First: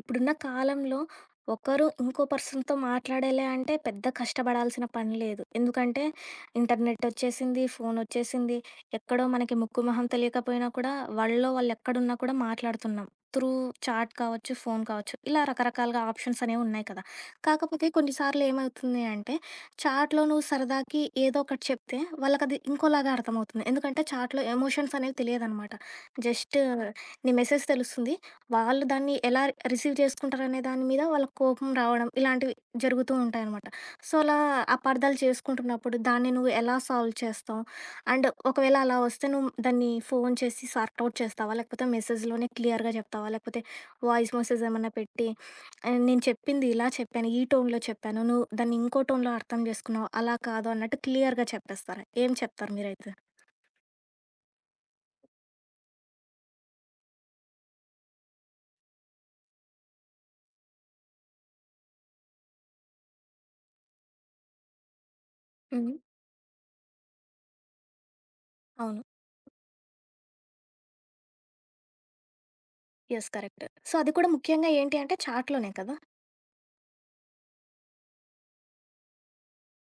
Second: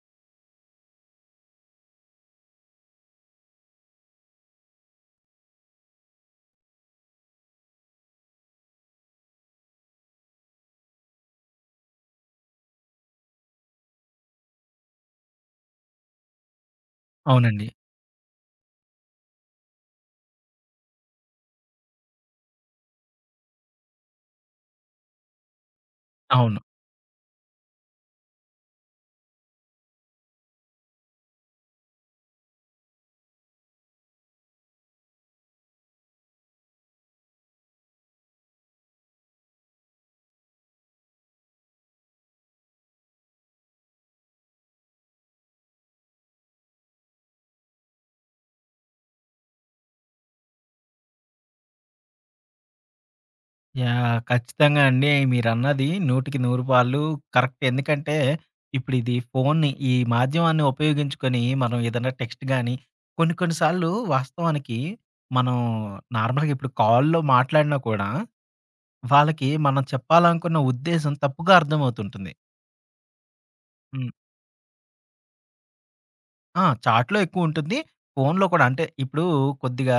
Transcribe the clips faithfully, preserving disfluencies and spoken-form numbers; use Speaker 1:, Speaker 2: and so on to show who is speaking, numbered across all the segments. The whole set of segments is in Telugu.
Speaker 1: ఇప్పుడున్న కాలంలో ఒకరు ఇంకో పర్సన్‌తో మాట్లాడాలి అంటే పెద్ద కష్టపడాల్సిన పని లేదు. ఎందుకంటే ఇంటర్నెట్ వచ్చేసింది, ఫోనొచ్చేసింది. ఎక్కడో మనకి ముక్కు, మొహం తెలియకపోయినా కూడా వాళ్ళలో వాళ్ళెక్కడున్నా కూడా మాట్లాడుతున్నాం. త్రూ చాట్ కావచ్చు, ఫోన్ కావచ్చు. ఇలా రకరకాలుగా ఆప్షన్స్ అనేవి ఉన్నాయి కదా!
Speaker 2: అవునండి.
Speaker 1: కాకపోతే కొన్నిసార్లు ఏమవుతుంది అంటే చాట్‌లో నువ్వు సరదాకి ఏదో ఒకటి చెప్తే వాళ్ళకది ఇంకోలాగా అర్థమవుతుంది. ఎందుకంటే చాట్‌లో ఎమోషన్స్ అనేవి తెలియదనమాట. జస్ట్
Speaker 2: అవును.
Speaker 1: నీ మెసేజ్ తెలుస్తుంది. వాళ్ళు దాన్ని ఎలా రిసీవ్ చేసుకుంటారనే దాని మీద వాళ్ళకి కోపం రావడం ఇలాంటివి జరుగుతూ ఉంటాయన్నమాట. సో, అలా అపార్థాలు చేసుకుంటున్నప్పుడు దాన్ని నువ్వు ఎలా సాల్వ్ చేస్తావు? అండ్ ఒకవేళ అలా వస్తే నువ్వు దాన్ని ఫోన్ చేసి సార్ట్ ఔట్ చేస్తావా? లేకపోతే మెసేజ్‌లోనే క్లియర్‌గా చెప్తావా? లేకపోతే వాయిస్ మెసేజ్ ఏమన్నా పెట్టి ఆహ్, నేను చెప్పింది ఇలా చెప్పాను. ఈ టోన్‌లో చెప్పాను. నువ్వు దాన్ని ఇంకో టోన్‌లో అర్థం చేసుకున్నావు. అలా కాదు అన్నట్టు క్లియర్‌గా చెప్పేస్తారా? ఏం చెప్తారు మీరైతే?
Speaker 2: యాహ్! ఖచ్చితంగా అండి. మీరన్నది నూటికి నూరు పాళ్ళు కరెక్ట్. ఎందుకంటే, ఇప్పుడిది ఫోన్‌ని ఈ మాధ్యమాన్ని ఉపయోగించుకొని మనం ఏదైనా టెక్స్ట్ గాని, కొన్ని కొన్ని సార్లు వాస్తవానికి మనం
Speaker 1: హ్మ్.
Speaker 2: నార్మల్‌గా ఇప్పుడు కాల్‌లో మాట్లాడినా కూడా,
Speaker 1: అవును.
Speaker 2: వాళ్ళకి మనం చెప్పాలనుకున్న ఉద్దేశం తప్పుగా అర్థమవుతుంటుంది.
Speaker 1: యెస్. కరెక్ట్. సో,
Speaker 2: హ్మ్.
Speaker 1: అది కూడా ముఖ్యంగా ఏంటి అంటే చాట్‌లోనే కదా!
Speaker 2: ఆ! చాట్‌లో ఎక్కువుంటుంది. ఫోనులో కూడా అంటే ఇప్పుడు కొద్దిగా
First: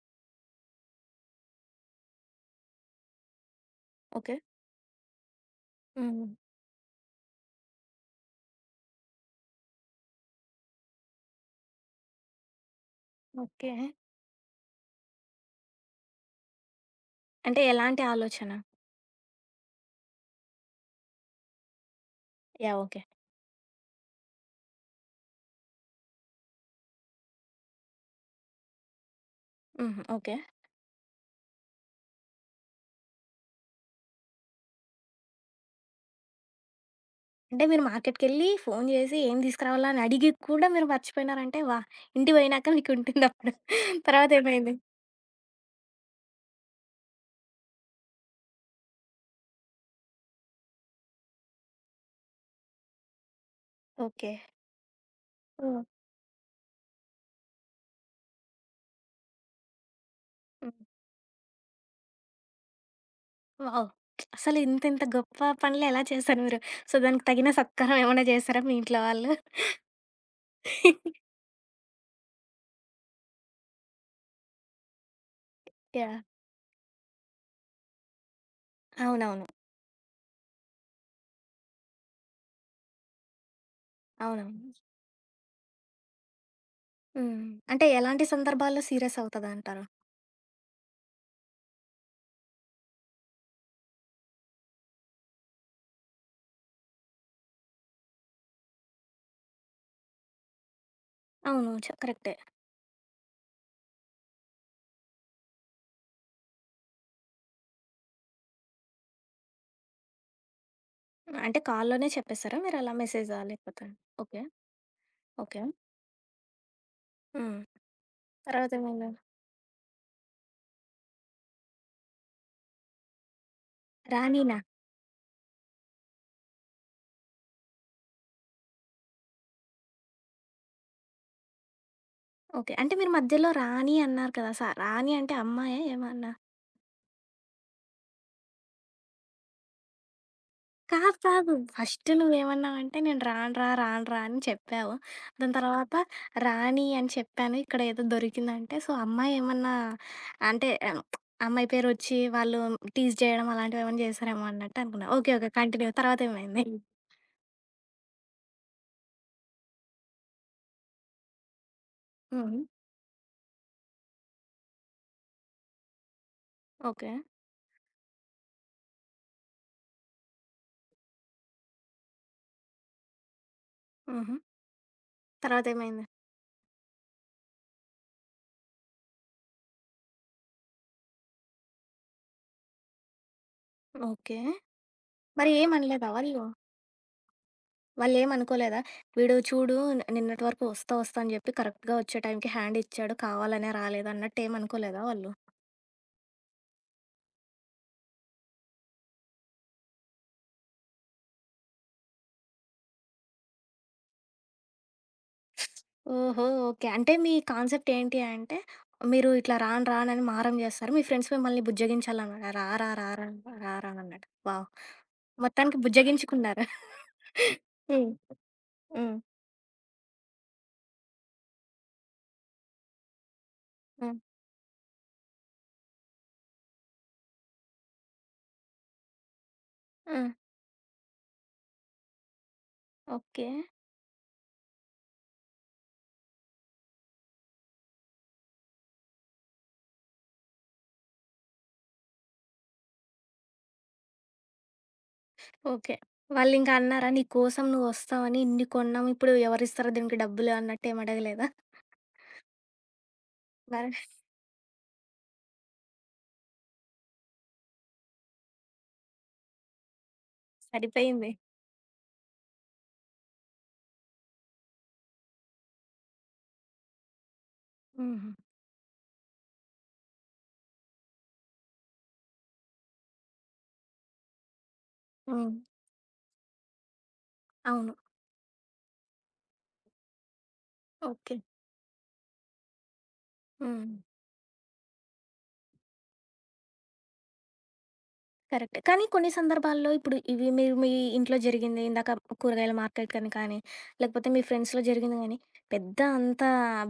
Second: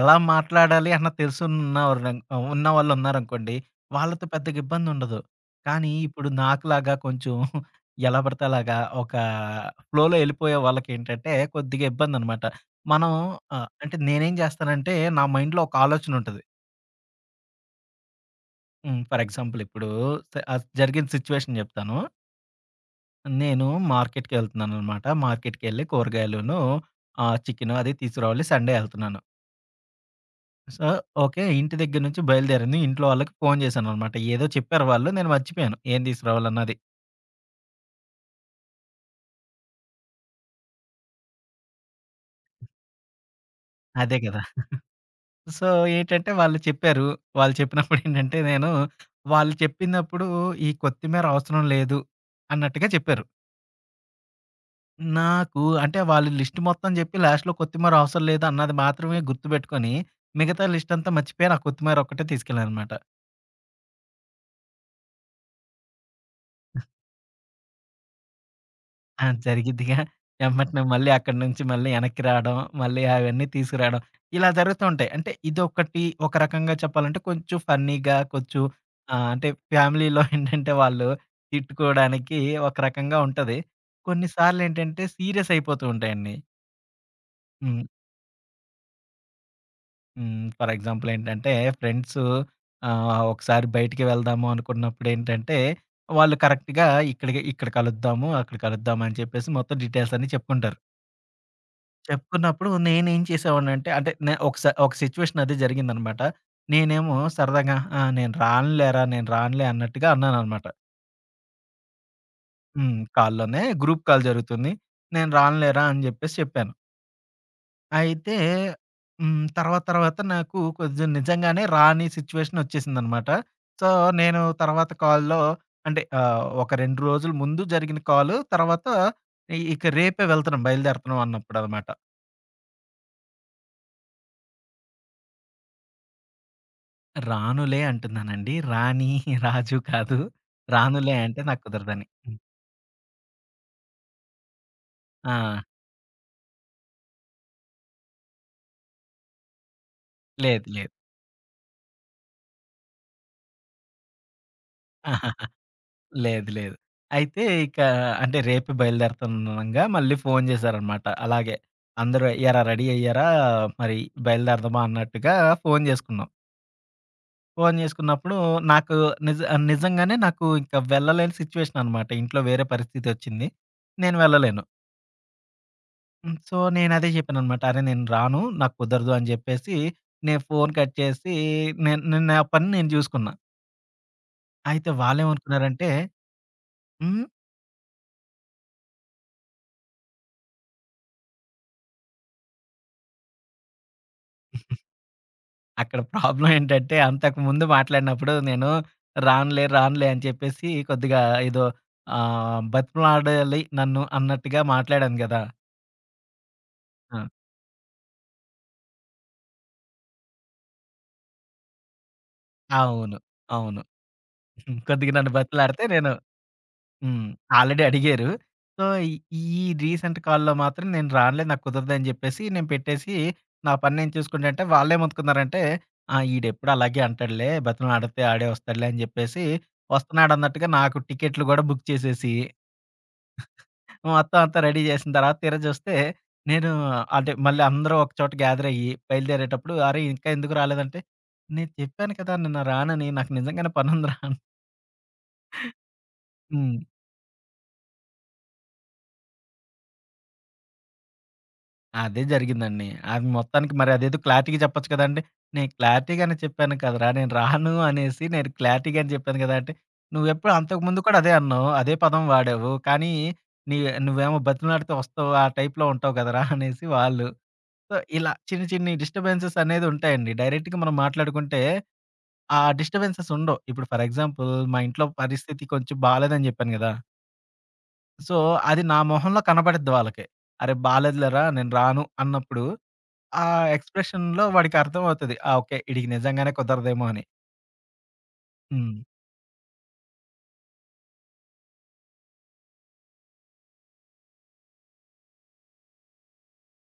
Speaker 2: ఎలా మాట్లాడాలి అన్న తెలుసున్నవరం ఉన్నవాళ్ళున్నారనుకోండి, వాళ్ళతో
Speaker 1: ఓకే.
Speaker 2: పెద్దగా ఇబ్బందుండదు. కానీ
Speaker 1: హ్మ్.
Speaker 2: ఇప్పుడు నాకులాగా కొంచెం ఎలా పడితే అలాగా ఒక ఫ్లోలో ఎళ్ళిపోయే వాళ్ళకేంటంటే కొద్దిగా ఇబ్బందనమాట. మనం ఆహ్,
Speaker 1: ఓకే.
Speaker 2: అంటే నేనేం చేస్తానంటే నా మైండ్‌లో ఒక ఆలోచనుంటది.
Speaker 1: అంటే ఎలాంటి ఆలోచన?
Speaker 2: హ్మ్. ఫర్ ఎగ్జాంపుల్ ఇప్పుడు స ఆహ్, జరిగిన సిచ్యువేషన్ చెప్తాను.
Speaker 1: యాహ్! ఓకే.
Speaker 2: నేను మార్కెట్‌కెళ్తున్నాననమాట. మార్కెట్‌కెళ్ళి కూరగాయలును, ఆహ్, చికెను అది తీసుకురావాలి. సండే ఎళ్తున్నాను.
Speaker 1: హుహు. ఓకే.
Speaker 2: So, okay. ఇంటి దగ్గర నుంచి బయలుదేరాను. ఇంట్లో వాళ్ళకి ఫోను చేశాననమాట. ఏదో చెప్పారు వాళ్ళు. నేను మర్చిపోయాను. ఏం తీసుకురావాలన్నది.
Speaker 1: అంటే మీరు మార్కెట్‌కెళ్ళి ఫోను జేసి ఏం తీసుకురావాలా అని అడిగి కూడా మీరు మర్చిపోయినారంటే వాహ్! ఇంటికి పోయినాక మీకుంటుందప్పుడు.
Speaker 2: అదే
Speaker 1: తర్వాత
Speaker 2: కదా!
Speaker 1: ఏమైంది?
Speaker 2: సో, ఏంటంటే వాళ్ళు చెప్పారు. వాళ్ళు చెప్పినప్పుడు ఏంటంటే నేను వాళ్ళు చెప్పినప్పుడు ఈ కొత్తిమీర అవసరం లేదు అన్నట్టుగా చెప్పారు.
Speaker 1: ఓకే.
Speaker 2: నాకు
Speaker 1: హ్మ్.
Speaker 2: అంటే వాళ్ళు లిస్ట్ మొత్తం చెప్పి లాస్ట్‌లో కొత్తిమీర అవసరం లేదు అన్నది మాత్రమే గుర్తుపెట్టుకొని మిగతా
Speaker 1: హ్మ్.
Speaker 2: లిస్టంతా మర్చిపోయి, ఆ కొత్తిమీర ఒక్కటే తీసుకెళ్ళాననమాట.
Speaker 1: వావ్! అసలు ఇంతింత గొప్ప పనులు ఎలా చేశారు మీరు? సో, దానికి తగిన సత్కారం ఏమన్నా చేశారా మీ ఇంట్లో
Speaker 2: ఆ!
Speaker 1: వాళ్ళు?
Speaker 2: జరిగిద్దిగా. ఎమ్మటనే మళ్ళీ అక్కడి నుంచి మళ్ళీ వెనక్కి రావడం, మళ్ళీ అవన్నీ తీసుకురావడం. ఇలా జరుగుతూ ఉంటాయి. అంటే ఇదొకటి
Speaker 1: యాహ్!
Speaker 2: ఒక రకంగా చెప్పాలంటే కొంచెం ఫన్నీగా కొంచెం ఆహ్,
Speaker 1: అవునవును.
Speaker 2: అంటే ఫ్యామిలీలో ఏంటంటే వాళ్ళు తిట్టుకోవడానికి ఒక రకంగా ఉంటది. కొన్నిసార్లు
Speaker 1: అవునవును.
Speaker 2: ఏంటంటే సీరియస్ అయిపోతూ ఉంటాయండి.
Speaker 1: హ్మ్.
Speaker 2: హ్మ్.
Speaker 1: అంటే ఎలాంటి సందర్భాల్లో సీరియస్ అవుతదంటారు?
Speaker 2: హ్మ్. ఫర్ ఎగ్జాంపుల్ ఏంటంటే ఫ్రెండ్స్ ఆహ్, ఒకసారి బయటికి వెళ్దాము అనుకున్నప్పుడు ఏంటంటే వాళ్ళు కరెక్ట్‌గా ఇక్కడికి ఇక్కడ కలుద్దాము, అక్కడ కలుద్దాం అని చెప్పేసి మొత్తం డీటెయిల్స్ అన్నీ చెప్పుకుంటారు.
Speaker 1: అవును. చ కరెక్టే.
Speaker 2: చెప్పుకున్నప్పుడు నేనేం చేసేవాడినంటే అంటే నే ఒకసా ఒక సిట్యుయేషన్ అది జరిగిందనమాట. నేనేమో సరదాగా "ఆ! నేను రానులేరా, నేను రానులే" అన్నట్టుగా అన్నాననమాట.
Speaker 1: అంటే కాల్‌లోనే చెప్పేసారా మీరలా?
Speaker 2: హ్మ్.
Speaker 1: మెసేజా
Speaker 2: కాల్‌లోనే
Speaker 1: లేకపోతే
Speaker 2: గ్రూప్ కాల్
Speaker 1: ఓకే.
Speaker 2: జరుగుతుంది. "నేను
Speaker 1: ఓకే.
Speaker 2: రానులేరా" అని జెప్పేసి చెప్పాను.
Speaker 1: హ్మ్.
Speaker 2: అయితే
Speaker 1: తర్వాతేమైంది?
Speaker 2: హ్మ్. తర్వాత తర్వాత నాకు కొంచెం నిజంగానే రాని సిట్యుయేషన్ ఒచ్చేసిందనమాట. సో, నేను
Speaker 1: రానీనా?
Speaker 2: తర్వాత కాల్‌లో అంటే ఆహ్, ఒక రెండు రోజుల ముందు జరిగిన కాలు తర్వాత ఇ ఇక రేపే వెళ్తున్నాం, బయలుదేరుతున్నాం అన్నప్పుడనమాట.
Speaker 1: ఓకే. అంటే మీరు మధ్యలో రాణి అన్నారు కదా! స రాణి అంటే అమ్మాయా ఏమన్నా?
Speaker 2: రానులే అంటున్నానండి. రాణి, రాజు కాదు.
Speaker 1: కాదు.
Speaker 2: రానులే అంటే
Speaker 1: కాదు.
Speaker 2: నాకు కుదరదని.
Speaker 1: ఫస్ట్ నువ్వేమన్నావంటే నేను రానురా, రానురా అని చెప్పావు. దాని
Speaker 2: ఆ!
Speaker 1: తర్వాత రాణి అని చెప్పాను. ఇక్కడ ఏదో దొరికిందంటే సో, అమ్మాయి ఏమన్నా
Speaker 2: లేదు.
Speaker 1: అంటే
Speaker 2: లేదు.
Speaker 1: ఆ, అమ్మాయి పేరొచ్చి వాళ్ళు టీజ్ చేయడం అలాంటివేమన్నా చేశారేమో అన్నట్టు అనుకున్నా. ఓకే. ఓకే. కంటిన్యూ.
Speaker 2: లేదు.
Speaker 1: తర్వాతేమైంది?
Speaker 2: లేదు. అయితే ఇక అంటే రేపు బయలుదేరుతుందనంగా మళ్ళీ ఫోను చేశారనమాట. అలాగే అందరూ
Speaker 1: హ్మ్. హుహు.
Speaker 2: అయ్యారా? రెడీ అయ్యారా? మరి బయలుదేరదామా అన్నట్టుగా ఫోను చేసుకున్నాం.
Speaker 1: ఓకే.
Speaker 2: ఫోను చేసుకున్నప్పుడు నాకు నిజ నిజంగానే నాకు ఇంక వెళ్ళలేని సిచ్యువేషన్ అనమాట. ఇంట్లో వేరే పరిస్థితొచ్చింది. నేను
Speaker 1: హుహు.
Speaker 2: వెళ్ళలేను.
Speaker 1: తర్వాతేమైంది?
Speaker 2: హ్మ్. సో, నేనదే జెప్పాననమాట. అరే! నేను రాను. నాకు కుదరదు అని జెప్పేసి, నేను ఫోన్ కట్ చేసి, నేను నేను నా పని నేను జూసుకున్నా.
Speaker 1: ఓకే.
Speaker 2: అయితే
Speaker 1: మరి
Speaker 2: వాళ్ళేమనుకున్నారంటే,
Speaker 1: ఏమనలేదా వాళ్ళు?
Speaker 2: హ్మ్.
Speaker 1: వాళ్ళేమనుకోలేదా? వీడు చూడు ని- నిన్నటి వరకు వస్తా, వస్తా అని చెప్పి కరెక్ట్‌గా వచ్చే టైంకి హ్యాండ్ ఇచ్చాడు. కావాలనే రాలేదు అన్నట్టు ఏమనుకోలేదా వాళ్ళు?
Speaker 2: అక్కడ ప్రాబ్లమ్ ఏంటంటే, అంతకుముందు మాట్లాడినప్పుడు నేను రానులే, రానులే అని చెప్పేసి కొద్దిగా ఏదో ఆహ్, బతిమలాడాలి నన్ను అన్నట్టుగా మాట్లాడాను గదా!
Speaker 1: ఓహో! ఓకే. అంటే
Speaker 2: ఆ!
Speaker 1: మీ కాన్సెప్ట్ ఏంటి అంటే, మీరు ఇట్లా రాను, రానని మారం చేస్తారు. మీ ఫ్రెండ్స్ మిమ్మల్ని బుజ్జగించాలన్నమాట. రా, రా, రా,
Speaker 2: అవును.
Speaker 1: రా, రా,
Speaker 2: అవును.
Speaker 1: రా అన్నట్టు. వావ్!
Speaker 2: కొద్దిగా నన్ను
Speaker 1: మొత్తానికి
Speaker 2: బతిలాడితే నేను
Speaker 1: బుజ్జగించుకున్నారు.
Speaker 2: హ్మ్. ఆల్రెడీ
Speaker 1: హ్మ్.
Speaker 2: అడిగారు. సో, ఈ
Speaker 1: హ్మ్.
Speaker 2: ఈ రీసెంట్ కాల్‌లో మాత్రం నేను రానులే నాకు కుదరదని జెప్పేసి నేను పెట్టేసి, నా పని నేను
Speaker 1: హ్మ్.
Speaker 2: చూసుకుంటుంటే వాళ్ళేమనుకున్నారంటే, ఆ! ఈడెప్పుడు అలాగే అంటాడులే బతిమలాడితే ఆడే వస్తాడులే అని జెప్పేసి,
Speaker 1: ఆ!
Speaker 2: వస్తున్నాడన్నట్టుగా నాకు టికెట్లు గూడా బుక్ చేసేసి,
Speaker 1: ఓకే.
Speaker 2: మొత్తం అంతా రెడీ జేసిన తర్వాత తీరా జూస్తే, నేను అంటే మళ్ళీ అందరూ ఒకచోట గ్యాదర్ అయ్యి బయలుదేరేటప్పుడు, "అరే! ఇంకా ఎందుకు రాలేదంటే, నేను చెప్పాను కదా! నిన్న రానని నాకు నిజంగానే పనుందిరా" అని.
Speaker 1: ఓకే. వాళ్ళింకా
Speaker 2: హ్మ్.
Speaker 1: అన్నారా? నీ కోసం నువ్వు వస్తావని ఇన్ని కొన్నాం. ఇప్పుడు ఎవరిస్తారో దీనికి డబ్బులు అన్నట్టు ఏమి అడగలేదా?
Speaker 2: అదే జరిగిందండి. అది మొత్తానికి మరి
Speaker 1: మరి
Speaker 2: అదేదో క్లారిటీగా చెప్పొచ్చు కదండీ! నేను క్లారిటీగానే చెప్పాను కదరా! నేను రాను అనేసి నేను క్లారిటీగానే చెప్పాను కదా! అంటే, "నువ్వెప్పుడు అంతకుముందు కూడా
Speaker 1: సరిపోయింది.
Speaker 2: అదే అన్నావు. అదే పదం వాడావు. కానీ నీ నువ్వేమో బతిమిలాడితే వస్తావు. ఆ టైప్‌లో ఉంటావు కదరా!" అనేసి వాళ్ళు. సో,
Speaker 1: హుహు.
Speaker 2: ఇలా చిన్ని చిన్ని డిస్టర్బెన్సెస్ అనేది ఉంటాయండి. డైరెక్ట్‌గా మనం మాట్లాడుకుంటే ఆ డిస్టర్బెన్సెస్ ఉండవు. ఇప్పుడు ఫర్ ఎగ్జాంపుల్ మా ఇంట్లో
Speaker 1: హ్మ్.
Speaker 2: పరిస్థితి కొంచెం బాలేదని చెప్పాను గదా!
Speaker 1: అవును.
Speaker 2: సో, అది నా మొహంలో కనపడిద్ది వాళ్ళకి. "అరే!
Speaker 1: ఓకే.
Speaker 2: బాలేదులేరా! నేను రాను" అన్నప్పుడు ఆ
Speaker 1: హ్మ్.
Speaker 2: ఎక్స్‌ప్రెషన్‌లో వాడికర్థమవుతది. ఆ! ఓకే. ఈడికి నిజంగానే కుదరదేమో అని.
Speaker 1: కరెక్ట్.
Speaker 2: హ్మ్.
Speaker 1: కానీ కొన్ని సందర్భాల్లో ఇప్పుడు ఇవి మీరు మీ ఇంట్లో జరిగింది ఇందాక కూరగాయల మార్కెట్ కని కానీ, లేకపోతే మీ ఫ్రెండ్స్‌లో జరిగింది గానీ, పెద్ద అంత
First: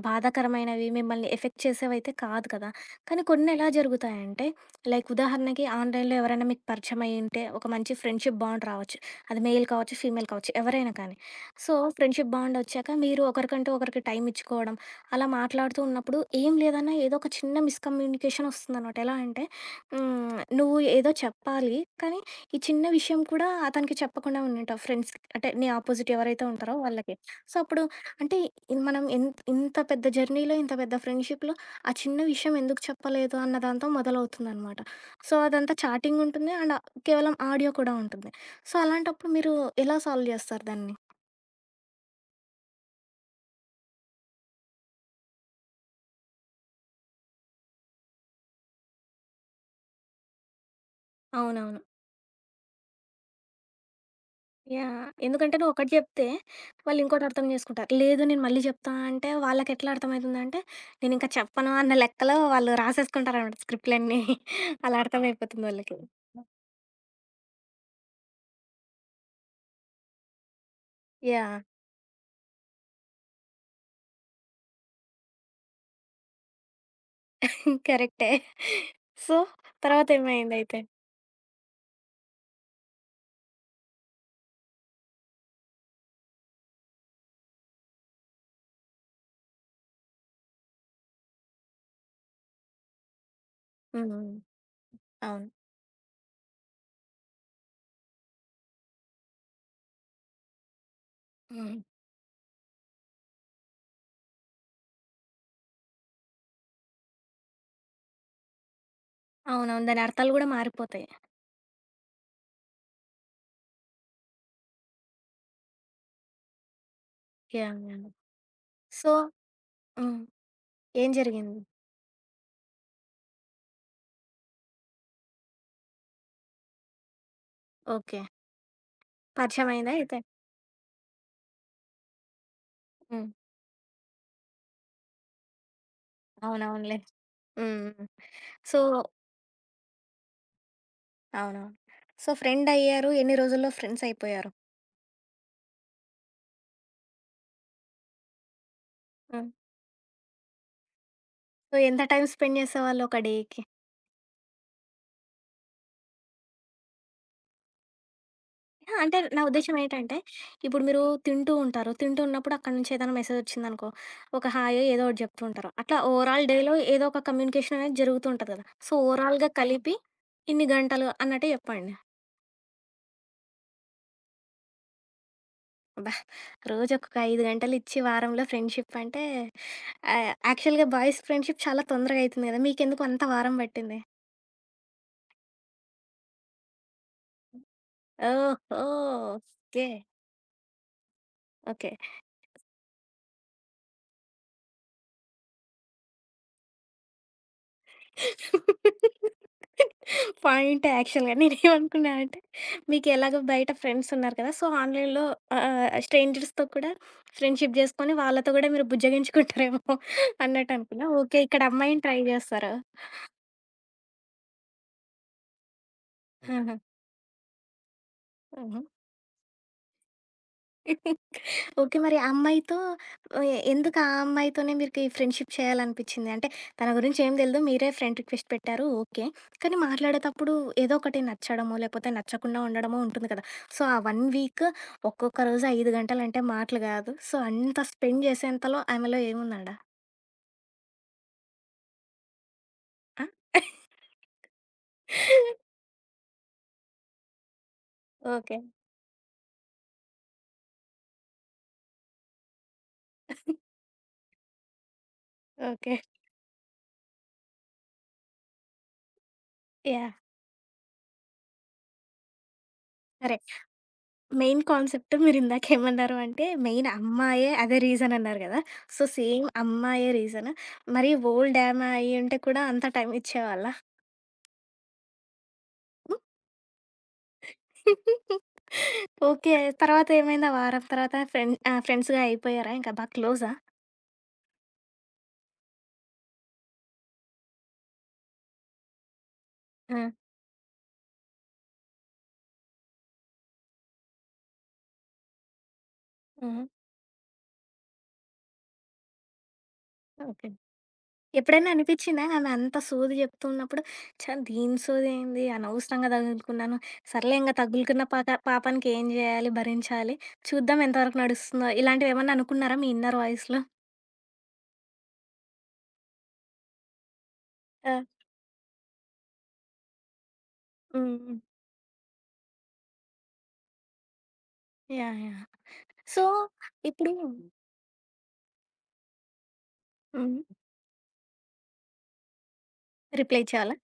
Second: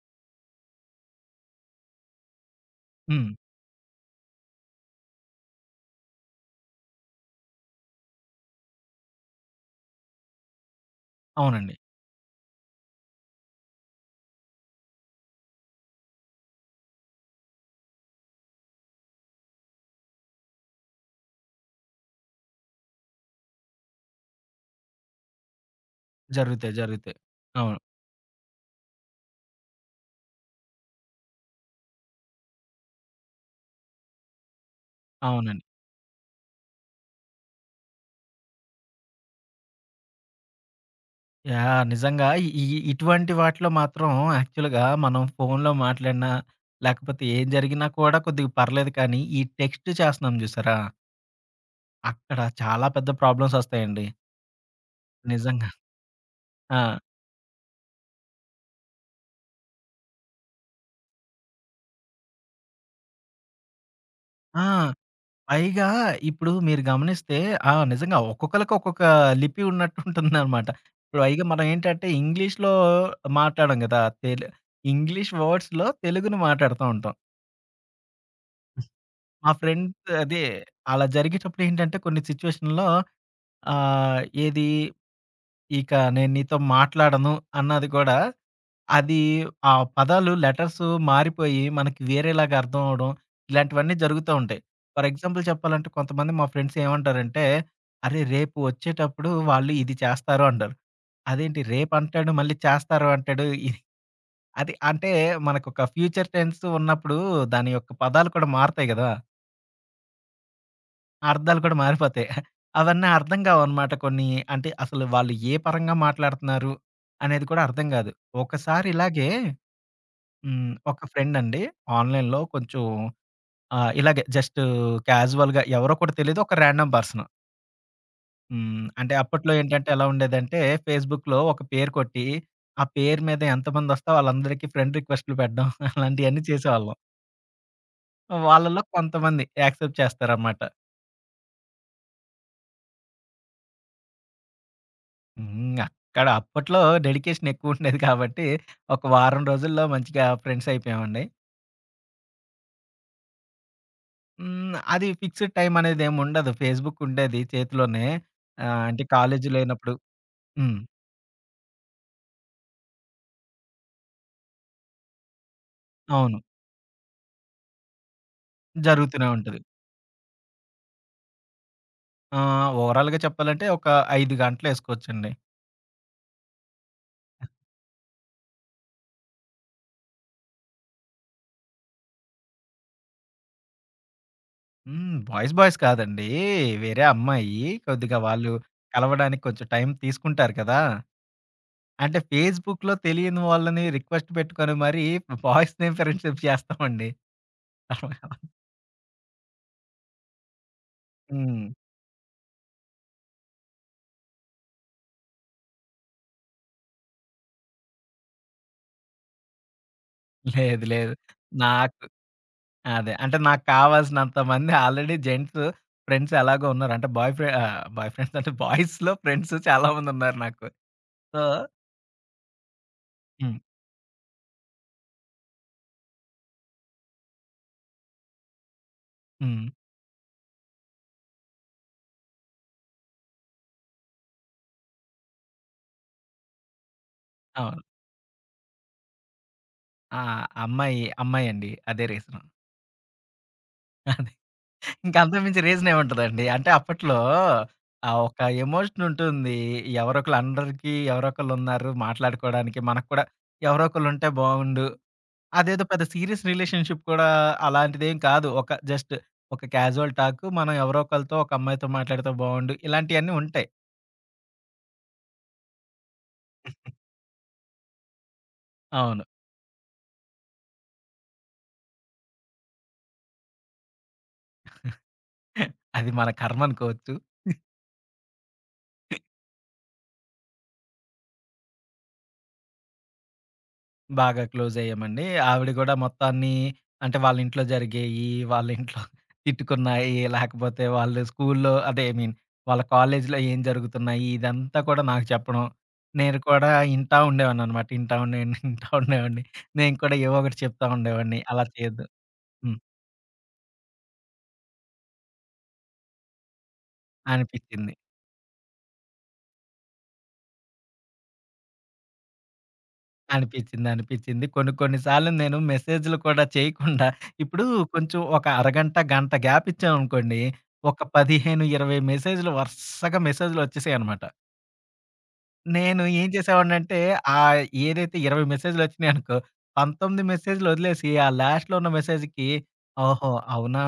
Speaker 1: బాధాకరమైనవి మిమ్మల్ని ఎఫెక్ట్ చేసేవైతే కాదు కదా! కానీ
Speaker 2: హ్మ్.
Speaker 1: కొన్నెలా జరుగుతాయంటే, లైక్ ఉదాహరణకి ఆన్‌లైన్‌లో ఎవరైనా మీకు పరిచయం అయ్యుంటే, ఒక మంచి ఫ్రెండ్‌షిప్ బాండ్ రావచ్చు. అది మెయిల్ కావచ్చు, ఫీమేల్ కావచ్చు ఎవరైనా కానీ.
Speaker 2: అవునండి.
Speaker 1: సో, ఫ్రెండ్‌షిప్ బాండ్ ఒచ్చాక మీరు ఒకరికంటూ ఒకరికి టైం ఇచ్చుకోవడం, అలా మాట్లాడుతూ ఉన్నప్పుడు ఏం లేదన్నా ఏదో ఒక చిన్న మిస్‌కమ్యూనికేషన్ ఒస్తుందనమాట. ఎలా అంటే, హ్మ్. నువ్వు ఏదో చెప్పాలి. కానీ ఈ చిన్న విషయం కూడా అతనికి చెప్పకుండా ఉండుంటావు ఫ్రెండ్స్‌కి. అంటే నీ అపోజిట్ ఎవరైతే
Speaker 2: జరుగుతాయి.
Speaker 1: ఉంటారో వాళ్ళకి.
Speaker 2: జరుగుతాయి.
Speaker 1: సో,
Speaker 2: అవును.
Speaker 1: అప్పుడు అంటే ఇ- మనం ఎంత్ ఇంత పెద్ద జర్నీలో, ఇంత పెద్ద ఫ్రెండ్‌షిప్‌లో ఆ చిన్న విషయం ఎందుకు చెప్పలేదు అన్న దాంతో మొదలవుతుందనమాట. సో,
Speaker 2: అవునండి.
Speaker 1: అదంతా చాటింగ్ ఉంటుంది. అండ్ కేవలం ఆడియో కూడా ఉంటుంది. సో, అలాంటప్పుడు మీరు ఎలా సాల్వ్ చేస్తారు దాన్ని?
Speaker 2: యాహ్! నిజంగా ఈ ఈ ఇటువంటి వాటిలో మాత్రం యాక్చువల్‌గా మనం ఫోన్‌లో మాట్లాడినా, లేకపోతే ఏం జరిగినా కూడా కొద్దిగా పర్లేదు కానీ, ఈ టెక్స్ట్ చేస్తన్నాం చూసారా?
Speaker 1: అవునవును.
Speaker 2: అక్కడ చాలా పెద్ద ప్రాబ్లమ్స్ వస్తాయండి.
Speaker 1: యాహ్! ఎందుకంటే
Speaker 2: నిజంగా.
Speaker 1: నువ్వొకటి జెప్తే
Speaker 2: ఆ!
Speaker 1: వాళ్ళింకోటి అర్థం జేసుకుంటారు. లేదు నేను మళ్ళీ జెప్తా అంటే వాళ్ళకెట్లా అర్థమైతుందంటే నేనింకా చెప్పను అన్న లెక్కలో వాళ్ళు రాసేసుకుంటారనమాట స్క్రిప్ట్‌లన్నీ.
Speaker 2: ఆ!
Speaker 1: అలా అర్థమైపోతుంది
Speaker 2: పైగా
Speaker 1: వాళ్ళకి.
Speaker 2: ఇప్పుడు మీరు గమనిస్తే ఆ! నిజంగా ఒక్కొక్కళ్ళకి ఒక్కొక్క లిపి ఉన్నట్టు ఉంటుందనమాట. ఇప్పుడు పైగా
Speaker 1: యాహ్!
Speaker 2: మనం ఏంటంటే ఇంగ్లీష్‌లో మాట్లాడం గదా! తెలు ఇంగ్లీష్ వర్డ్స్‌లో తెలుగుని మాట్లాడుతా ఉంటాం.
Speaker 1: కరెక్టే. సో,
Speaker 2: మా ఫ్రెండ్స్ అదే
Speaker 1: తర్వాతేమైందయితే?
Speaker 2: అలా జరిగేటప్పుడు ఏంటంటే కొన్ని సిట్యుయేషన్‌లో ఆహ్, ఏది ఇక నేను నీతో మాట్లాడను అన్నది కూడా అది ఆ పదాలు లెటర్స్ మారిపోయి మనకి వేరేలాగా అర్థం అవ్వడం ఇలాంటివన్నీ
Speaker 1: హ్మ్.
Speaker 2: జరుగుతూ
Speaker 1: హ్మ్.
Speaker 2: ఉంటాయి. ఫర్ ఎగ్జాంపుల్
Speaker 1: అవును.
Speaker 2: చెప్పాలంటే కొంతమంది మా ఫ్రెండ్స్ ఏమంటారంటే, "అరే! రేపు వచ్చేటప్పుడు వాళ్ళు ఇది చేస్తారు" అంటారు. అదేంటి
Speaker 1: హ్మ్.
Speaker 2: రేపు అంటాడు మళ్ళీ చేస్తారు అంటాడు. ఇది అది అంటే మనకొక ఫ్యూచర్ టెన్స్ ఉన్నప్పుడు దాని యొక్క పదాలు కూడా మారతాయి గదా!
Speaker 1: అవునవును. దాని అర్థాలు గూడా మారిపోతాయి.
Speaker 2: అర్థాలు కూడా మారిపోతాయి. అవన్నీ అర్థం కావనమాట కొన్ని. అంటే అసలు వాళ్ళు ఏ పరంగా మాట్లాడుతున్నారు అనేది కూడా
Speaker 1: యాహ్!
Speaker 2: అర్థం
Speaker 1: యాహ్!
Speaker 2: కాదు. ఒకసారి
Speaker 1: సో,
Speaker 2: ఇలాగే
Speaker 1: హ్మ్.
Speaker 2: హ్మ్. ఒక
Speaker 1: ఏం
Speaker 2: ఫ్రెండ్
Speaker 1: జరిగింది?
Speaker 2: అండి ఆన్‌లైన్‌లో కొంచెం ఆహ్, ఇలాగే జస్ట్ క్యాజువల్‌గా ఎవరో కూడా తెలీదు. ఒక రాండమ్ పర్సన్.
Speaker 1: ఓకే.
Speaker 2: హ్మ్. అంటే అప్పట్లో ఏంటంటే
Speaker 1: పరిచయమయిందా
Speaker 2: ఎలా
Speaker 1: అయితే?
Speaker 2: ఉండేదంటే ఫేస్‌బుక్‌లో ఒక పేరు కొట్టి, ఆ పేరు
Speaker 1: హ్మ్.
Speaker 2: మీద ఎంతమందొస్తే వాళ్ళందరికీ ఫ్రెండ్ రిక్వెస్ట్‌లు పెట్టడం అలాంటియన్నీ చేసేవాళ్ళం.
Speaker 1: అవునవునులే. హ్మ్. హ్మ్. సో,
Speaker 2: వాళ్ళలో కొంతమంది యాక్సెప్ట్ చేస్తారనమాట.
Speaker 1: అవునవును. సో, ఫ్రెండయ్యారు. ఎన్ని రోజుల్లో ఫ్రెండ్సయిపోయారు?
Speaker 2: హ్మ్. అక్కడ అప్పట్లో డెడికేషన్ ఎక్కువుండేది కాబట్టి, ఒక వారం
Speaker 1: హ్మ్.
Speaker 2: రోజుల్లో మంచిగా ఫ్రెండ్స్ అయిపోయామండి.
Speaker 1: సో, ఎంత టైమ్ స్పెండ్ చేసేవాళ్ళు ఒక డేకి?
Speaker 2: హ్మ్. అది ఫిక్స్‌డ్ టైమ్ అనేదేమి ఉండదు. ఫేస్‌బుక్ ఉండేది చేతిలోనే. ఆహ్,
Speaker 1: ఆ!
Speaker 2: అంటే
Speaker 1: అంటే నా
Speaker 2: కాలేజీ
Speaker 1: ఉద్దేశ్యం
Speaker 2: లేనప్పుడు
Speaker 1: ఏంటంటే,
Speaker 2: హ్మ్.
Speaker 1: ఇప్పుడు మీరు తింటూ ఉంటారు. తింటూ ఉన్నప్పుడు అక్కడి నుంచి ఏదైనా మెసేజొచ్చిందనుకో, ఒక హాయో ఏదో ఒకటి చెప్తూ ఉంటారు. అట్లా
Speaker 2: అవును.
Speaker 1: ఓవరాల్ డేలో ఏదో ఒక కమ్యూనికేషన్ అనేది జరుగుతూ ఉంటది కదా! సో,
Speaker 2: జరుగుతూనే
Speaker 1: ఓవరాల్‌గా
Speaker 2: ఉంటది.
Speaker 1: కలిపి ఇన్ని గంటలు అన్నట్టు చెప్పండి.
Speaker 2: ఆహ్, ఓవరాల్‌గా చెప్పాలంటే ఒక ఐదు గంటలేసుకోవచ్చండి.
Speaker 1: అబ్బా! రోజుకొక అయిదు గంటలిచ్చి వారంలో ఫ్రెండ్‌షిప్ అంటే ఆహ్, యాక్చువల్‌గా బాయ్స్ ఫ్రెండ్‌షిప్ చాలా తొందరగా అయితుంది కదా! మీకెందుకు అంత వారం పట్టింది?
Speaker 2: హ్మ్. బాయ్స్, బాయ్స్ కాదండి. వేరే అమ్మాయి. కొద్దిగా వాళ్ళు
Speaker 1: ఓహో!
Speaker 2: కలవడానికి కొంచెం
Speaker 1: ఓకే.
Speaker 2: టైం తీసుకుంటారు కదా!
Speaker 1: ఓకే.
Speaker 2: అంటే ఫేస్‌బుక్‌లో తెలియని వాళ్ళని రిక్వెస్ట్ పెట్టుకొని మరీ బాయ్స్‌నే ఫ్రెండ్‌షిప్ చేస్తామండి. తర్వా
Speaker 1: పాయింట్ యాక్షన్‌గా.
Speaker 2: హ్మ్.
Speaker 1: నేనేమనుకున్నా అంటే, మీకెలాగో బయట ఫ్రెండ్స్ ఉన్నారు కదా! సో, ఆన్‌లైన్‌లో ఆహ్, స్ట్రేంజర్స్‌తో కూడా ఫ్రెండ్‌షిప్ జేసుకొని, వాళ్ళతో గూడా మీరు బుజ్జగించుకుంటారేమో
Speaker 2: లేదు.
Speaker 1: అన్నట్టనుకున్నా.
Speaker 2: లేదు.
Speaker 1: ఓకే. ఇక్కడ
Speaker 2: నాకు
Speaker 1: అమ్మాయిని ట్రై జేస్తారు.
Speaker 2: అదే. అంటే నాకు కావాల్సినంత మంది ఆల్రెడీ జెంట్స్ ఫ్రెండ్స్ ఎలాగో
Speaker 1: ఆహా!
Speaker 2: ఉన్నారు. అంటే బాయ్ ఫ్రె ఆహ్, బాయ్ ఫ్రెండ్స్ అంటే
Speaker 1: హుహు.
Speaker 2: బాయ్స్‌లో ఫ్రెండ్స్ చాలా మందున్నారు నాకు. So
Speaker 1: okay. మరి ఆ అమ్మాయితో ఎ
Speaker 2: హ్మ్.
Speaker 1: ఎందుకు ఆ అమ్మాయితోనే మీరుకి ఫ్రెండ్‌షిప్ చేయాలనిపిచ్చింది? అంటే తన గురించి ఏం తెలీదు. మీరే ఫ్రెండ్ రిక్వెస్ట్ పెట్టారు. ఓకే.
Speaker 2: హ్మ్.
Speaker 1: కానీ మాట్లాడేతప్పుడు ఏదో ఒకటి నచ్చడమో, లేకపోతే నచ్చకుండా ఉండడమో ఉంటుంది కదా! సో, ఆ ఒక వీక్ ఒక్కొక్క రోజు అయిదు గంటలంటే మాటలు గాదు. సో, అంత
Speaker 2: అవును.
Speaker 1: స్పెండ్ చేసేంతలో ఆమెలో ఏముందాడ?
Speaker 2: ఆ! అమ్మాయి, అమ్మాయండి. అదే రీజను.
Speaker 1: ఆ!
Speaker 2: అదే. ఇంక అంతకు మించి రీజన్ ఏముంటదండి. అంటే అప్పట్లో ఆహ్, ఒక
Speaker 1: ఓకే.
Speaker 2: ఎమోషన్ ఉంటుంది. ఎవరో ఒకళ్ళు అందరికీ ఎవరో ఒకళ్ళు ఉన్నారు మాట్లాడుకోవడానికి. మనకు కూడా ఎవరో ఒకళ్ళు ఉంటే బావుండు. అదేదో
Speaker 1: ఓకే.
Speaker 2: పెద్ద సీరియస్ రిలేషన్‌షిప్ కూడా అలాంటిదేం కాదు. ఒక జస్ట్ ఒక క్యాజువల్
Speaker 1: యాహ్!
Speaker 2: టాక్. మనం ఎవరో ఒకళ్ళతో ఒక అమ్మాయితో మాట్లాడితే బావుండు. ఇలాంటియన్నీ
Speaker 1: సరే.
Speaker 2: ఉంటాయి.
Speaker 1: మెయిన్ కాన్సెప్ట్ మీరిందాకేమన్నారు అంటే, మెయిన్ అమ్మాయే అదే రీజన్ అన్నారు గదా! సో,
Speaker 2: అవును.
Speaker 1: సేమ్ అమ్మాయే రీజన్. మరి ఓల్డ్ ఆమె అయ్యుంటే కూడా అంత టైం ఇచ్చేవాళ్ళా?
Speaker 2: అది మన కర్మ అనుకోవచ్చు.
Speaker 1: ఓకే. తర్వాత ఏమైంది? ఆ వారం తర్వాత ఫ్రెండ్ ఆహ్, ఫ్రెండ్స్‌గా అయిపోయారా? ఇంకా బాగా క్లోజా?
Speaker 2: బాగా క్లోజ్ అయ్యామండి. ఆవిడ గూడా మొత్తం అన్నీ అంటే వాళ్ళ ఇంట్లో జరిగేయి, వాళ్ళ ఇంట్లో
Speaker 1: ఆ!
Speaker 2: తిట్టుకున్నాయి, లేకపోతే వాళ్ళు స్కూల్లో అదే ఐ మీన్ వాళ్ళ కాలేజీలో ఏం జరుగుతున్నాయి ఇదంతా కూడా నాకు చెప్పడం. నేను
Speaker 1: హ్మ్.
Speaker 2: కూడా ఇంటా ఉండేవాడిననమాట. ఇంటా ఉండేవాడిని, ఇంటా ఉండేవాడిని. నేను కూడా ఏవో
Speaker 1: ఓకే.
Speaker 2: ఒకటి చెప్తా ఉండేవాడిని. అలా
Speaker 1: ఎప్పుడైనా
Speaker 2: చేయొద్దు.
Speaker 1: అనిపిచ్చిందా? ఆమె అంత
Speaker 2: హ్మ్.
Speaker 1: సోది చెప్తున్నప్పుడు, ఛ! దీని సోదేంది? అనవసరంగా తగులుకున్నాను. సర్లే ఇంగ
Speaker 2: అనిపిచ్చింది.
Speaker 1: తగులుకున్న పాక పాపానికి ఏం జేయాలి? భరించాలి. చూద్దాం ఎంతవరకు నడుస్తుందో. ఇలాంటివేమన్నా అనుకున్నారా మీ ఇన్నర్ వాయిస్‌లో?
Speaker 2: అనిపిచ్చింది. అనిపిచ్చింది. కొన్ని కొన్ని సార్లు నేను మెసేజ్‌లు కూడా చేయకుండా ఇప్పుడు
Speaker 1: ఆ!
Speaker 2: కొంచెం ఒక అరగంట, గంట గ్యాప్ ఇచ్చామనుకోండి. ఒక
Speaker 1: హ్మ్. హ్మ్.
Speaker 2: పదిహేను, ఇరవై మెసేజ్‌లు వరుసగా మెసేజ్‌లు వచ్చేసాయన్నమాట.
Speaker 1: యాహ్! యాహ్!
Speaker 2: నేను
Speaker 1: సో,
Speaker 2: ఏం చేసేవాడినంటే
Speaker 1: ఇప్పుడు
Speaker 2: ఆహ్, ఏదైతే ఇరవై మెసేజ్‌లు వచ్చినాయనుకో, పంతొమ్మిది
Speaker 1: హ్మ్.
Speaker 2: మెసేజ్‌లు వదిలేసి ఆ లాస్ట్‌లో ఉన్న మెసేజ్‌కి ఓహో!
Speaker 1: రిప్లై ఇచ్చేవాళ్ళా?
Speaker 2: అవునా!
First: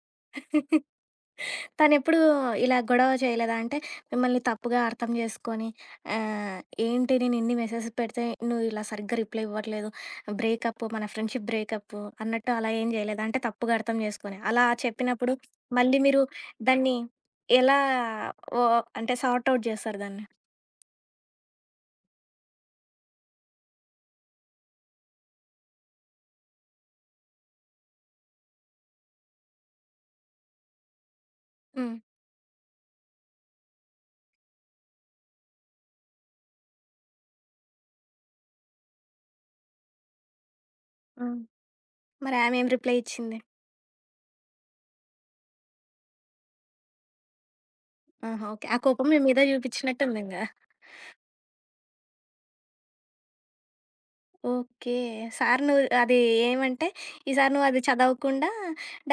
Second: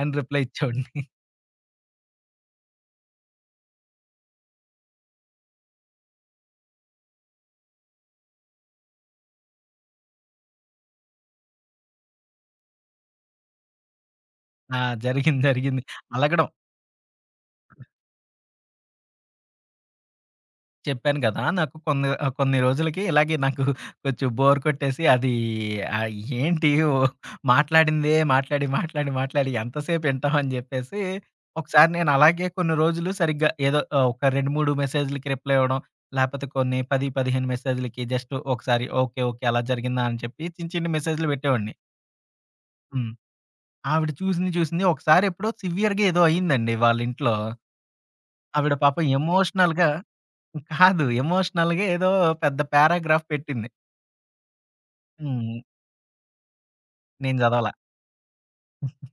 Speaker 2: అని రిప్లై ఇచ్చేవాడిని.
Speaker 1: తనెప్పుడు ఇలా గొడవ చేయలేదా? అంటే మిమ్మల్ని తప్పుగా అర్థం చేసుకొని ఆహ్, ఏంటి నేను ఇన్ని మెసేజెస్ పెడితే నువ్వు ఇలా సరిగ్గా రిప్లై ఇవ్వట్లేదు. బ్రేకప్ మన ఫ్రెండ్‌షిప్ బ్రేకప్ అన్నట్టు అలా ఏం చేయలేదా? అంటే తప్పుగా అర్థం చేసుకొని. అలా
Speaker 2: ఆ!
Speaker 1: చెప్పినప్పుడు
Speaker 2: జరిగింది. జరిగింది.
Speaker 1: మళ్ళీ మీరు
Speaker 2: అలగడం.
Speaker 1: దాన్ని ఎలా ఓ అంటే సార్ట్ ఔట్ చేస్తారు దాన్ని?
Speaker 2: చెప్పాను గదా! నాకు కొన్ని ఆహ్, కొన్ని రోజులకి ఇలాగే నాకు కొంచెం బోర్ కొట్టేసి అది ఆహ్, ఏంటి ఓ మాట్లాడిందే మాట్లాడి, మాట్లాడి, మాట్లాడి ఎంతసేపు వింటాం అని జెప్పేసి ఒకసారి
Speaker 1: హ్మ్.
Speaker 2: నేను అలాగే కొన్ని రోజులు సరిగ్గా ఏదో ఆహ్, ఒక రెండు, మూడు మెసేజ్‌లకి రిప్లై ఇవ్వడం. లేపోతే కొన్ని పది, పదిహేను మెసేజ్‌లకి జస్ట్ ఒకసారి ఓకే. ఓకే. అలా జరిగిందా అని చెప్పి చిన్న, చిన్న మెసేజ్‌లు
Speaker 1: హ్మ్.
Speaker 2: పెట్టేవాడిని.
Speaker 1: మరి ఆమె ఏం రిప్లై
Speaker 2: హ్మ్.
Speaker 1: ఇచ్చింది?
Speaker 2: ఆవిడ చూసింది, చూసింది ఒకసారి ఎప్పుడో సివియర్‌గా ఏదో అయిందండి వాళ్ళ ఇంట్లో.
Speaker 1: ఆహా! ఓకే.
Speaker 2: ఆవిడ
Speaker 1: ఆ
Speaker 2: పాపం
Speaker 1: కోపం మీ మీద
Speaker 2: ఎమోషనల్‌గా
Speaker 1: చూపించినట్టుందింగా.
Speaker 2: కాదు. ఎమోషనల్‌గా ఏదో పెద్ద పారాగ్రాఫ్ పెట్టింది.
Speaker 1: ఓకే.
Speaker 2: హ్మ్.
Speaker 1: సార్ నువ్వు అది ఏమంటే,
Speaker 2: నేను
Speaker 1: ఈసారి నువ్వు
Speaker 2: చదవల.
Speaker 1: అది చదవకుండా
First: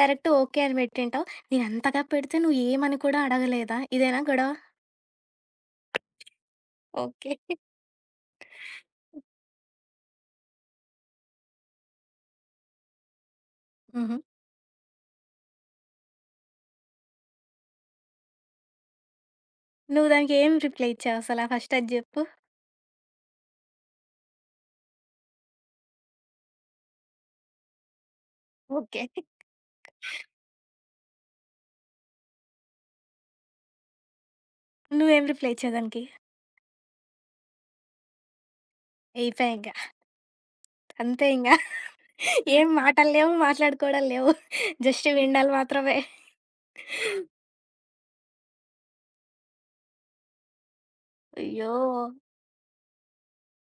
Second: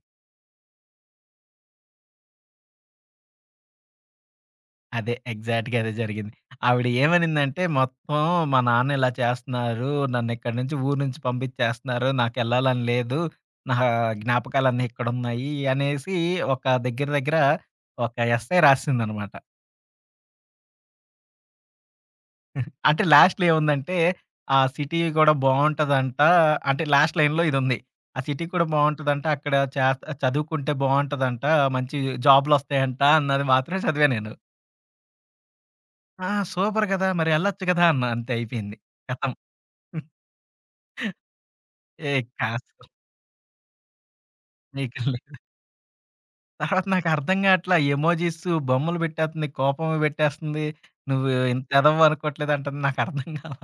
Speaker 1: డైరెక్ట్ ఓకే అని పెట్టింటావు. నేనంతగా పెడితే నువ్వేమని కూడా అడగలేదా? ఇదేనా గొడవ?
Speaker 2: అదే ఎగ్జాక్ట్‌గా అదే జరిగింది. ఆవిడ
Speaker 1: ఓకే.
Speaker 2: ఏమనిందంటే, "మొత్తం మా నాన్న ఇలా చేస్తున్నారు. నన్నిక్కడి నుంచి ఊరు నుంచి పంపించేస్తున్నారు. నాకెళ్ళాలని లేదు. నా
Speaker 1: హుహు.
Speaker 2: జ్ఞాపకాలన్నీ ఇక్కడున్నాయి" అనేసి ఒక దగ్గర దగ్గర ఒక ఎస్సై రాసేసిందనమాట.
Speaker 1: నువ్వు దానికేం రిప్లై ఇచ్చావసలా? ఫస్ట్ అది జెప్పు.
Speaker 2: అంటే లాస్ట్‌లో ఏముందంటే, ఆ సిటీ గూడా బావుంటదంట. అంటే లాస్ట్ లైన్‌లో ఇదుంది. ఆ సిటీ కూడా
Speaker 1: ఓకే.
Speaker 2: బావుంటదంట. అక్కడ చేస్త చదువుకుంటే బావుంటదంట. మంచి జాబ్‌లొస్తాయంట అన్నది మాత్రం చదివా నేను.
Speaker 1: నువ్వేం రిప్లై ఇచ్చావు దానికి?
Speaker 2: ఆ! సూపర్ గదా! మరి ఎళ్ళొచ్చు గదా! అన్నా. అంతే అయిపోయింది. ఖతం.
Speaker 1: అయిపాయే ఇంగ. అంతే ఇంగ.
Speaker 2: ఏ
Speaker 1: ఏం
Speaker 2: కాస్తం
Speaker 1: మాటలు లేవు, మాట్లాడుకోవడాలు లేవు.
Speaker 2: నీకు
Speaker 1: జస్ట్
Speaker 2: లే
Speaker 1: వినడాలు మాత్రమే.
Speaker 2: తర్వాత నాకర్థం గాట్లా. ఎమోజిస్ బొమ్మలు పెట్టేత్తుంది. కోపం పెట్టేస్తుంది. నువ్వు ఇంత
Speaker 1: అయ్యో!
Speaker 2: ఎదవవనుకోవట్లేదు అంటుంది. నాకర్థం కాలా.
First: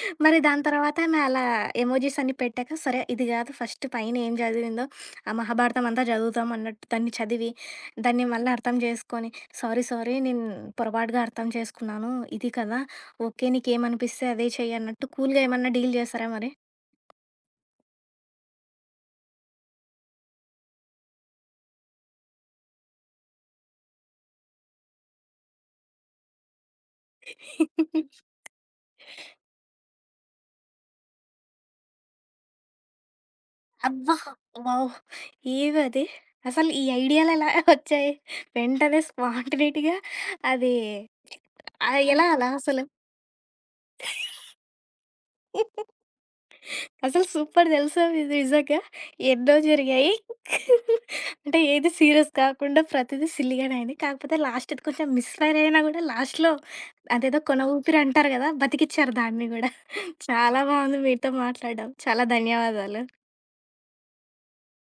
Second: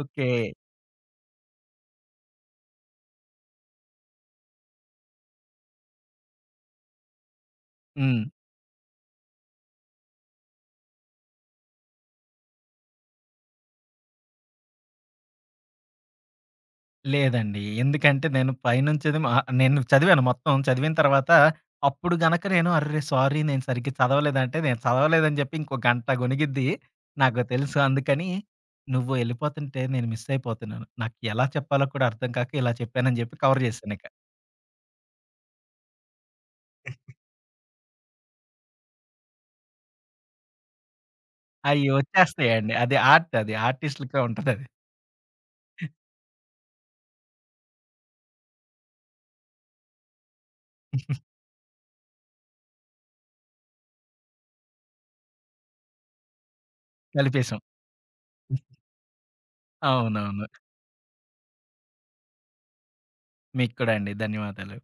Speaker 2: ఓకే.
Speaker 1: మరి దాని తర్వాత ఆమె అలా ఎమోజీస్ అన్ని పెట్టాక, సరే ఇది గాదు ఫస్ట్ పైన ఏం చదివిందో, ఆ మహాభారతం అంతా చదువుతాం అన్నట్టు దాన్ని చదివి,
Speaker 2: హ్మ్.
Speaker 1: దాన్ని మళ్ళీ అర్థం చేసుకొని, సారీ సారీ నేను పొరపాటుగా అర్థం చేసుకున్నాను. ఇది కదా! ఓకే. నీకేమనిపిస్తే అదే చెయ్యి అన్నట్టు కూల్‌గా ఏమన్నా డీల్ చేసారా మరి?
Speaker 2: లేదండి. ఎందుకంటే నేను పైనుంచేది మా నేను చదివాను మొత్తం. చదివిన తర్వాత అప్పుడు గనక నేను "అర్రె! సారీ నేను సరిగ్గా చదవలేదంటే" నేను చదవలేదని జెప్పి ఇంకో గంట గొణిగిద్ది. నాకు తెలుసు. అందుకని "నువ్వు ఎళ్ళిపోతుంటే నేను మిస్ అయిపోతున్నాను. నాకు ఎలా చెప్పాలో కూడా అర్థం కాక ఇలా చెప్పాను" అని జెప్పి కవర్ జేశానిక.
Speaker 1: అబ్బా! వావ్! ఏవది? అసలు ఈ ఐడియాలెలా వచ్చాయి? వెంటనే స్పాంటనేటిగా అది
Speaker 2: అయి
Speaker 1: ఆహ్, ఎలా అలా
Speaker 2: ఒచ్చేస్తాయండి.
Speaker 1: అసలు?
Speaker 2: అది ఆర్ట్ అది. ఆర్టిస్ట్‌లకే ఉంటదది.
Speaker 1: అసలు సూపర్ తెలుసా ఇది నిజంగా. ఎన్నో జరిగాయి. అంటే ఏది సీరియస్ కాకుండా ప్రతిది సిల్లీగానే అయింది. కాకపోతే లాస్ట్‌ది కొంచెం మిస్‌ఫైర్ అయినా గూడా లాస్ట్‌లో అదేదో
Speaker 2: కలిపేసాం.
Speaker 1: కొన ఊపిరి అంటారు గదా! బతికిచ్చారు దాన్ని గూడా.
Speaker 2: అవునవును.
Speaker 1: చాలా బావుంది మీతో మాట్లాడడం. చాలా ధన్యవాదాలు.
Speaker 2: మీకు కూడా అండి. ధన్యవాదాలు.